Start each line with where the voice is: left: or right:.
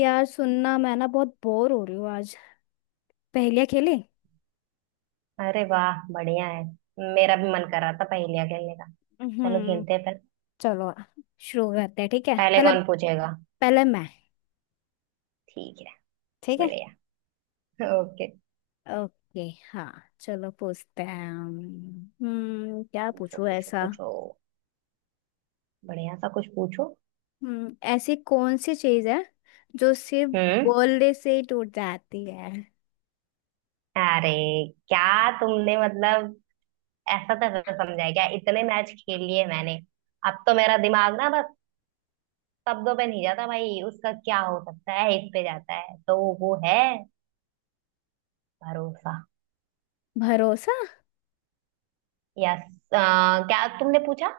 left: यार, सुनना। मैं ना बहुत बोर हो रही हूँ आज। पहेलियाँ खेले।
right: अरे वाह बढ़िया है। मेरा भी मन कर रहा था पहेलियाँ खेलने का। चलो
left: हम्म।
right: खेलते हैं फिर।
left: चलो, शुरू करते हैं। ठीक है
right: पहले
left: पहले।
right: कौन पूछेगा?
left: पहले मैं।
right: ठीक है।
left: ठीक है।
right: बढ़िया। ओके।
left: ओके। हाँ, चलो पूछते हैं हम। क्या
right: पूछो
left: पूछूं
right: पूछो
left: ऐसा।
right: पूछो बढ़िया सा कुछ पूछो।
left: ऐसी कौन सी चीज है जो सिर्फ
right: हम्म
left: बोलने से ही टूट जाती है?
right: अरे क्या? तुमने मतलब ऐसा तैसा समझा है क्या? इतने मैच खेल लिए मैंने। अब तो मेरा दिमाग ना बस शब्दों पे नहीं जाता भाई, उसका क्या हो सकता है इस पे जाता है, तो वो है भरोसा।
left: भरोसा।
right: यस, क्या तुमने पूछा?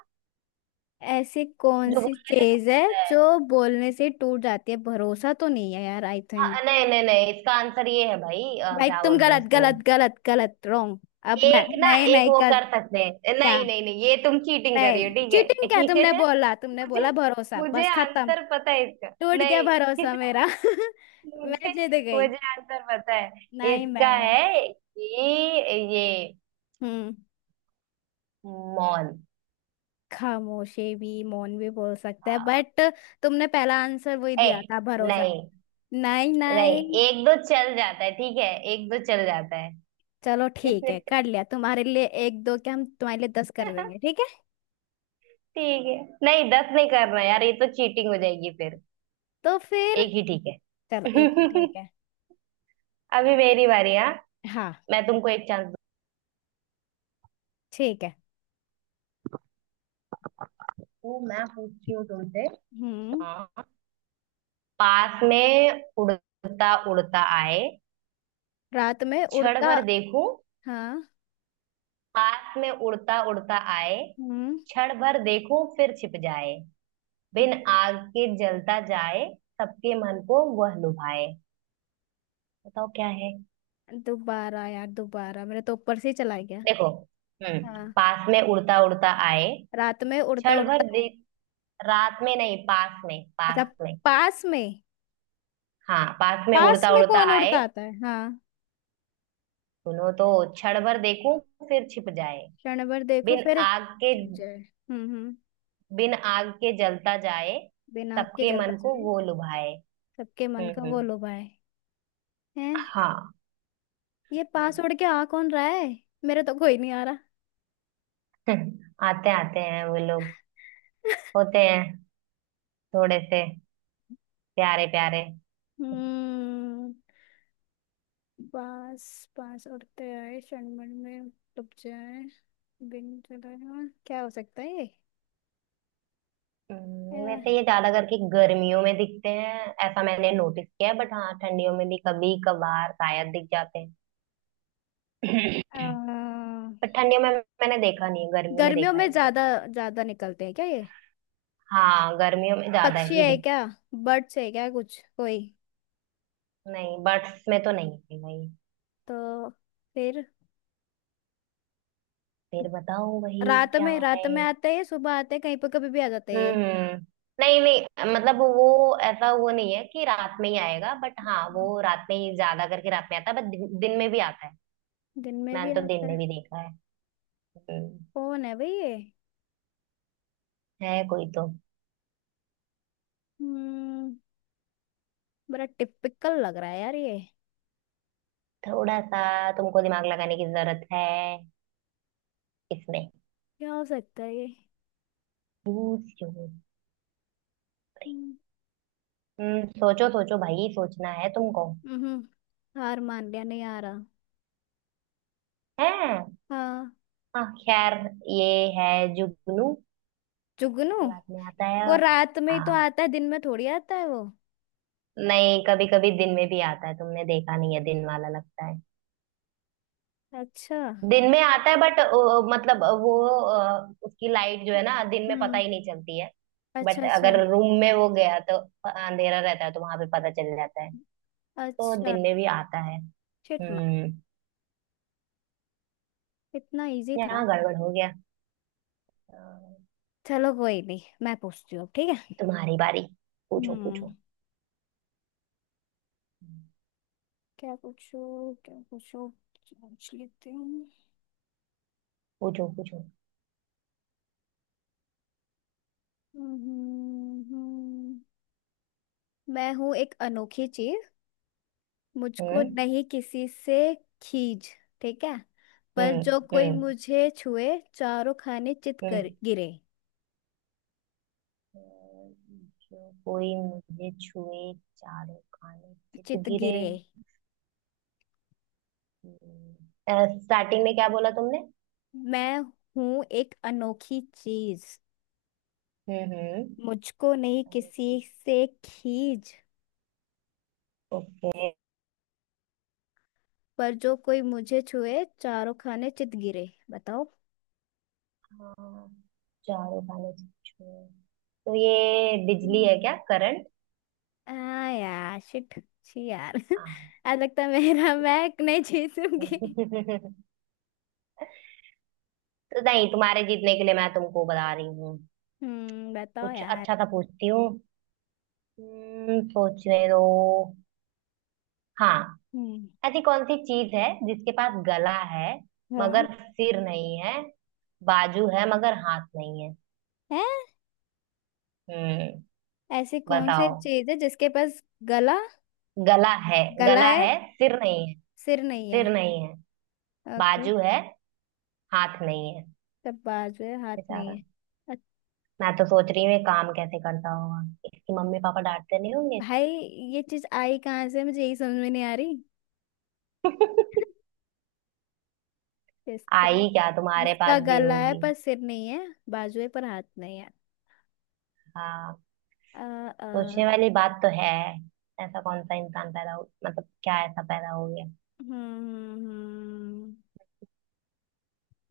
left: ऐसी कौन
right: जो
left: सी
right: बोल रहे
left: चीज है
right: थे।
left: जो बोलने से ही टूट जाती है? भरोसा तो नहीं है यार, आई थिंक।
right: हाँ, नहीं नहीं नहीं, इसका आंसर ये है भाई
left: भाई,
right: क्या
left: तुम
right: बोलते हैं
left: गलत
right: उसको।
left: गलत गलत गलत, रॉन्ग। अब मैं
right: एक ना
left: नहीं
right: एक
left: नहीं
right: वो
left: कर।
right: कर सकते हैं।
left: क्या?
right: नहीं नहीं नहीं, ये तुम चीटिंग कर रही हो,
left: नहीं,
right: ठीक
left: चीटिंग क्या? तुमने
right: है।
left: बोला, तुमने
right: मुझे,
left: बोला भरोसा,
right: मुझे
left: बस खत्म।
right: आंसर पता है इसका।
left: टूट गया
right: नहीं।
left: भरोसा मेरा। मैं
right: मुझे,
left: जीत गई।
right: मुझे आंसर पता है
left: नहीं
right: इसका,
left: नहीं।
right: है कि ये
left: हम्म।
right: मौन।
left: खामोशी भी, मौन भी बोल सकते हैं,
right: हाँ।
left: बट तुमने पहला आंसर वही
right: ए,
left: दिया था, भरोसा।
right: नहीं
left: नहीं
right: नहीं,
left: नहीं।
right: एक दो चल जाता है ठीक है। एक दो चल जाता है।
left: चलो ठीक है, कर लिया। तुम्हारे लिए एक दो के, हम तुम्हारे लिए 10 कर देंगे ठीक है।
right: ठीक है। नहीं दस नहीं करना यार, ये तो चीटिंग हो जाएगी फिर।
left: तो फिर।
right: एक ही ठीक
left: चलो,
right: है।
left: एक है ठीक है।
right: अभी मेरी बारी है।
left: हाँ।
right: मैं तुमको एक चांस
left: ठीक है।
right: दूँ, मैं पूछती हूँ तुमसे।
left: हम्म।
right: हाँ। पास में उड़ता उड़ता आए,
left: रात में
right: क्षण
left: उड़ता।
right: भर देखूं।
left: हाँ।
right: पास में उड़ता उड़ता आए,
left: हम्म।
right: क्षण भर देखूं, फिर छिप जाए। बिन आग के जलता जाए, सबके मन को वह लुभाए। बताओ क्या है।
left: दोबारा यार, दोबारा। मेरे तो ऊपर से ही चला गया।
right: देखो। हम्म।
left: हाँ।
right: पास में उड़ता उड़ता आए,
left: रात में उड़ता
right: क्षण भर
left: उड़ता है।
right: देख। रात में नहीं, पास में,
left: अच्छा।
right: पास में।
left: पास में।
right: हाँ, पास में
left: पास
right: उड़ता
left: में
right: उड़ता
left: कौन
right: आए।
left: उड़ता आता है? हाँ।
right: सुनो तो। क्षण भर देखूं, फिर छिप जाए।
left: क्षण भर देखो,
right: बिन
left: फिर
right: आग के
left: छिप जाए। हम्म।
right: बिन आग के जलता जाए,
left: बिना आग के
right: सबके
left: जलता
right: मन को
left: जाए।
right: वो लुभाए।
left: सबके मन का वो
right: हम्म।
left: लुभाए। हैं?
right: हाँ।
left: ये पास
right: हम्म।
left: उड़ के आ कौन रहा है? मेरे तो कोई नहीं आ रहा।
right: आते आते हैं वो लोग। होते हैं थोड़े से, प्यारे प्यारे।
left: हम्म। बांस। बांस उड़ते आए क्षणभर में डूब जाए बिन चलाए। क्या हो सकता है ये? अ,
right: वैसे ये ज्यादा करके गर्मियों में दिखते हैं। ऐसा मैंने नोटिस किया है, बट हाँ ठंडियों में भी कभी कभार शायद दिख जाते हैं।
left: अ,
right: पर ठंडियों में मैंने देखा नहीं है, गर्मियों में
left: गर्मियों
right: देखा है
left: में
right: इनको।
left: ज्यादा ज्यादा निकलते हैं क्या ये?
right: हाँ गर्मियों में ज्यादा
left: पक्षी
right: ही
left: है
right: दिख।
left: क्या? बर्ड्स है क्या कुछ कोई?
right: नहीं, बर्ड्स में तो नहीं है भाई।
left: तो फिर,
right: फिर बताओ वही
left: रात
right: क्या
left: में, रात
right: है।
left: में आते हैं, सुबह आते हैं, कहीं पर कभी भी आ जाते हैं ये।
right: हम्म। नहीं नहीं, मतलब वो ऐसा वो नहीं है कि रात में ही आएगा, बट हाँ वो रात में ही ज्यादा करके रात में आता है, बट दिन में भी आता है।
left: दिन में भी
right: मैंने तो दिन
left: आता
right: में
left: है?
right: भी देखा है। हम्म,
left: कौन है भाई ये?
right: है कोई तो।
left: हम्म। बड़ा टिपिकल लग रहा है यार ये।
right: थोड़ा सा तुमको दिमाग लगाने की जरूरत है इसमें।
left: क्या हो सकता है ये?
right: पूछो।
left: हम्म,
right: हम्म, सोचो सोचो भाई, सोचना है तुमको।
left: हम्म, हार मान लिया, नहीं आ रहा।
right: है।
left: हाँ।
right: हाँ खैर, ये है जुगनू।
left: जुगनू?
right: रात में आता है।
left: वो रात में ही तो
right: हाँ,
left: आता है, दिन में थोड़ी आता है वो।
right: नहीं कभी कभी दिन में भी आता है, तुमने देखा नहीं है दिन वाला, लगता है
left: अच्छा।
right: दिन में आता है, बट मतलब वो उसकी लाइट जो है ना दिन में पता
left: हम्म।
right: ही नहीं चलती है।
left: अच्छा
right: बट
left: अच्छा।
right: अगर रूम में वो गया तो अंधेरा रहता है तो वहां पे पता चल जाता है। तो
left: अच्छा।
right: दिन में भी आता है।
left: Shit man.
right: हम्म।
left: इतना इजी था।
right: यहाँ गड़बड़ हो गया। अ,
left: चलो कोई नहीं, मैं पूछती हूँ अब, ठीक है।
right: तुम्हारी बारी। पूछो पूछो
left: हम्म। क्या पूछो, क्या पूछो। सोच लेती हूँ।
right: पूछो पूछो
left: हम्म, हम्म, हम्म। मैं हूँ एक अनोखी चीज, मुझको
right: हम्म
left: नहीं किसी से खींच, ठीक है? पर
right: हम्म
left: जो कोई
right: हम्म
left: मुझे छुए, चारों खाने चित
right: हम्म।
left: कर गिरे।
right: जो कोई मुझे छुए, चारों खाने चित
left: चित
right: गिरे।
left: गिरे।
right: स्टार्टिंग में क्या बोला तुमने?
left: मैं हूं एक अनोखी चीज,
right: हम्म।
left: मुझको नहीं किसी से खींच,
right: ओके।
left: पर जो कोई मुझे छुए, चारों खाने चित गिरे। बताओ।
right: हाँ, चारों खाने चित छुए, तो ये बिजली
left: हम्म।
right: है क्या, करंट?
left: आ, यार शिट, छी यार।
right: हाँ।
left: आज लगता है मेरा मैं नहीं जीतूंगी।
right: तो, नहीं तुम्हारे जीतने के लिए मैं तुमको बता रही हूँ,
left: बताओ
right: कुछ
left: यार।
right: अच्छा सा पूछती हूँ। सोचने दो। हाँ।
left: हम्म।
right: ऐसी कौन सी चीज है जिसके पास गला है
left: हाँ।
right: मगर सिर नहीं है, बाजू है मगर हाथ नहीं है।
left: है?
right: हम्म।
left: ऐसी कौन सी
right: बताओ।
left: चीज है जिसके पास गला,
right: गला है,
left: गला
right: गला
left: है,
right: है, सिर नहीं है,
left: सिर नहीं है?
right: सिर नहीं है,
left: ओके।
right: बाजू है, हाथ नहीं है।
left: सब बाजू है, हाथ
right: बेचारा,
left: नहीं है। अ-
right: मैं तो सोच रही हूँ ये काम कैसे करता होगा। इसकी मम्मी पापा डांटते नहीं होंगे।
left: भाई, ये चीज आई कहाँ से, मुझे यही समझ में नहीं आ रही। जिसका
right: आई, क्या तुम्हारे
left: जिसका
right: पास भी
left: गला है
right: होगी?
left: पर सिर नहीं है, बाजू है पर हाथ नहीं है।
right: हाँ,
left: अ अ
right: सोचने वाली बात तो है। ऐसा कौन सा इंसान पैदा हो, मतलब क्या ऐसा पैदा हो गया।
left: हम्म हम्म, हम्म।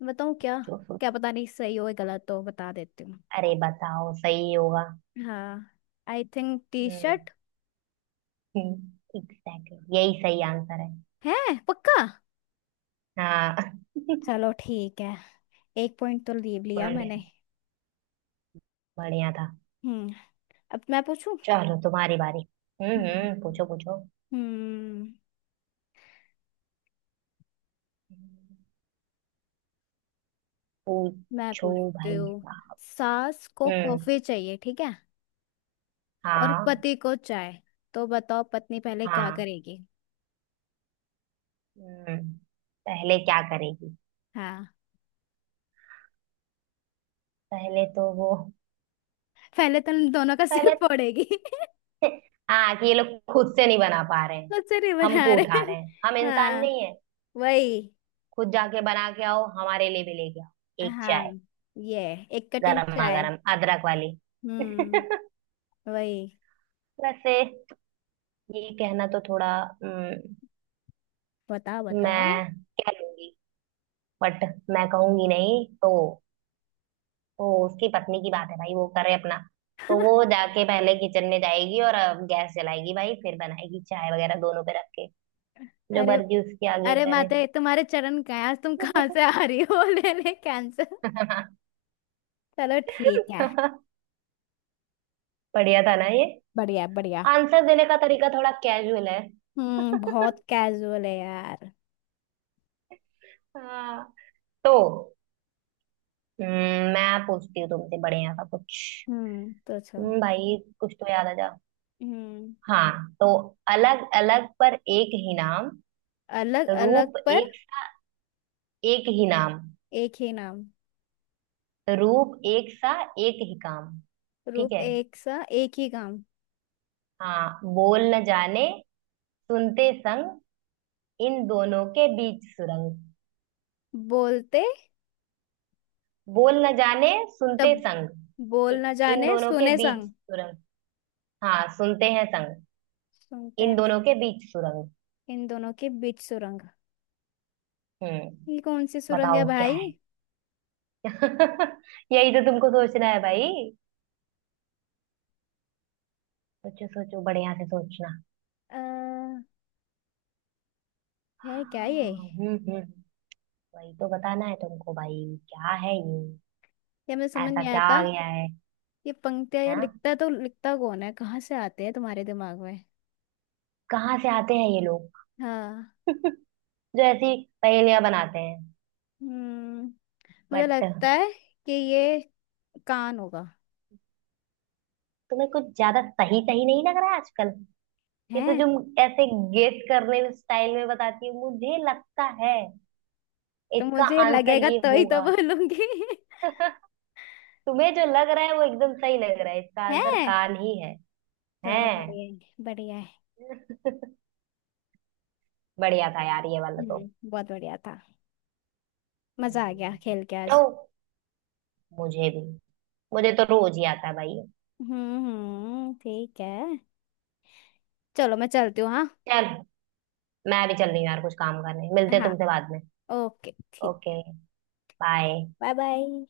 left: बताऊँ क्या?
right: सोचो
left: क्या
right: सोचो।
left: पता नहीं, सही हो या गलत हो, बता देती हूँ।
right: अरे बताओ, सही होगा।
left: हाँ। I think T shirt.
right: Hmm, exactly यही सही आंसर है।
left: है? पक्का?
right: हाँ।
left: चलो ठीक है। एक पॉइंट तो लीव लिया
right: बढ़िया,
left: मैंने।
right: बढ़िया था।
left: हम्म। अब मैं पूछूं।
right: चलो तुम्हारी बारी। हम्म,
left: हम्म।
right: पूछो पूछो
left: हम्म मैं
right: पूछो
left: पूछती
right: भाई
left: हूँ।
right: साहब।
left: सास को
right: हम्म।
left: कॉफी चाहिए ठीक है, और
right: हाँ।
left: पति को चाय, तो बताओ पत्नी पहले क्या
right: हाँ।
left: करेगी?
right: हम्म, पहले क्या करेगी?
left: हाँ।
right: पहले तो वो,
left: पहले तो उन दोनों का सिर
right: पहले,
left: फोड़ेगी।
right: हाँ कि ये लोग खुद से नहीं बना पा रहे हैं,
left: मुझसे नहीं बना
right: हमको
left: रहे।
right: उठा रहे हैं, हम इंसान
left: हाँ,
right: नहीं है।
left: वही।
right: खुद जाके बना के आओ, हमारे लिए भी लेके आओ एक
left: हाँ।
right: चाय,
left: ये एक कटिंग
right: गरमा
left: चाय।
right: गरम अदरक वाली।
left: हम्म। वही।
right: वैसे ये कहना तो थोड़ा, हम्म,
left: बताओ बताओ।
right: मैं कह लूंगी बट मैं कहूंगी नहीं। तो तो उसकी पत्नी की बात है भाई, वो करे अपना। तो वो जाके पहले किचन में जाएगी और गैस जलाएगी भाई, फिर बनाएगी चाय वगैरह दोनों पे रख के। जो
left: अरे,
right: मर्जी उसके आगे
left: अरे
right: करे।
left: माते, तुम्हारे चरण कहाँ हैं? आज तुम कहाँ से आ रही हो? ले ले कैंसर। चलो ठीक है।
right: बढ़िया था ना ये?
left: बढ़िया बढ़िया।
right: आंसर देने का तरीका थोड़ा कैजुअल है।
left: बहुत कैजुअल है यार।
right: हाँ तो, मैं पूछती हूँ तुमसे बढ़िया सा कुछ।
left: तो छो।
right: भाई कुछ तो याद आ जा।
left: हम्म।
right: हाँ तो, अलग अलग पर एक ही नाम,
left: अलग अलग
right: रूप
left: पर
right: एक सा, एक ही नाम,
left: एक ही नाम,
right: रूप एक सा, एक ही काम। ठीक
left: रूप
right: है।
left: एक सा, एक ही काम।
right: हाँ, बोल न जाने, सुनते संग, इन दोनों के बीच सुरंग।
left: बोलते।
right: बोल न जाने सुनते
left: तब
right: संग,
left: बोल
right: इ-
left: न
right: इन
left: जाने
right: दोनों के
left: सुने
right: बीच
left: संग,
right: सुरंग। हाँ सुनते हैं संग,
left: सुनते
right: इन
left: हैं संग,
right: दोनों के बीच सुरंग।
left: इन दोनों के बीच सुरंग।
right: हम्म।
left: ये कौन सी सुरंग है
right: बताओ क्या
left: भाई?
right: है। यही तो तुमको सोचना है भाई। सोचो सोचो, बढ़िया से सोचना।
left: आ, है क्या
right: हाँ,
left: ये?
right: हम्म। वही तो बताना है तुमको भाई, क्या है ये,
left: ये मुझे समझ
right: ऐसा
left: नहीं
right: क्या आ
left: आता।
right: गया है।
left: ये पंक्तियां ये
right: हाँ,
left: लिखता तो लिखता कौन है, कहाँ से आते हैं तुम्हारे दिमाग में?
right: कहाँ से आते हैं ये लोग
left: हाँ।
right: जो ऐसी पहेलियां बनाते हैं।
left: हम्म। मुझे
right: बट
left: लगता है कि ये कान होगा।
right: तुम्हें कुछ ज्यादा सही सही नहीं लग रहा है आजकल, ये तो
left: है?
right: तुम ऐसे गेस करने में स्टाइल में बताती हो, मुझे लगता है
left: तो
right: इसका
left: मुझे
right: आंसर
left: लगेगा
right: ये
left: तो ही तो
right: होगा।
left: बोलूंगी।
right: तुम्हें जो लग रहा है वो एकदम सही लग रहा है, इसका आंसर
left: है।
right: कान ही है।
left: चलो,
right: हैं,
left: बढ़िया है, बढ़िया है।
right: बढ़िया था यार ये वाला तो।
left: बहुत बढ़िया था। मजा आ गया
right: हम्म,
left: खेल के आज।
right: तो मुझे भी, मुझे तो रोज ही आता है भाई।
left: ठीक है। चलो मैं चलती हूँ, हाँ।
right: चल मैं भी चल रही हूँ यार, कुछ काम करने। मिलते हैं
left: हाँ।
right: तुमसे बाद में।
left: ओके, ठीक।
right: ओके। बाय।
left: Bye bye.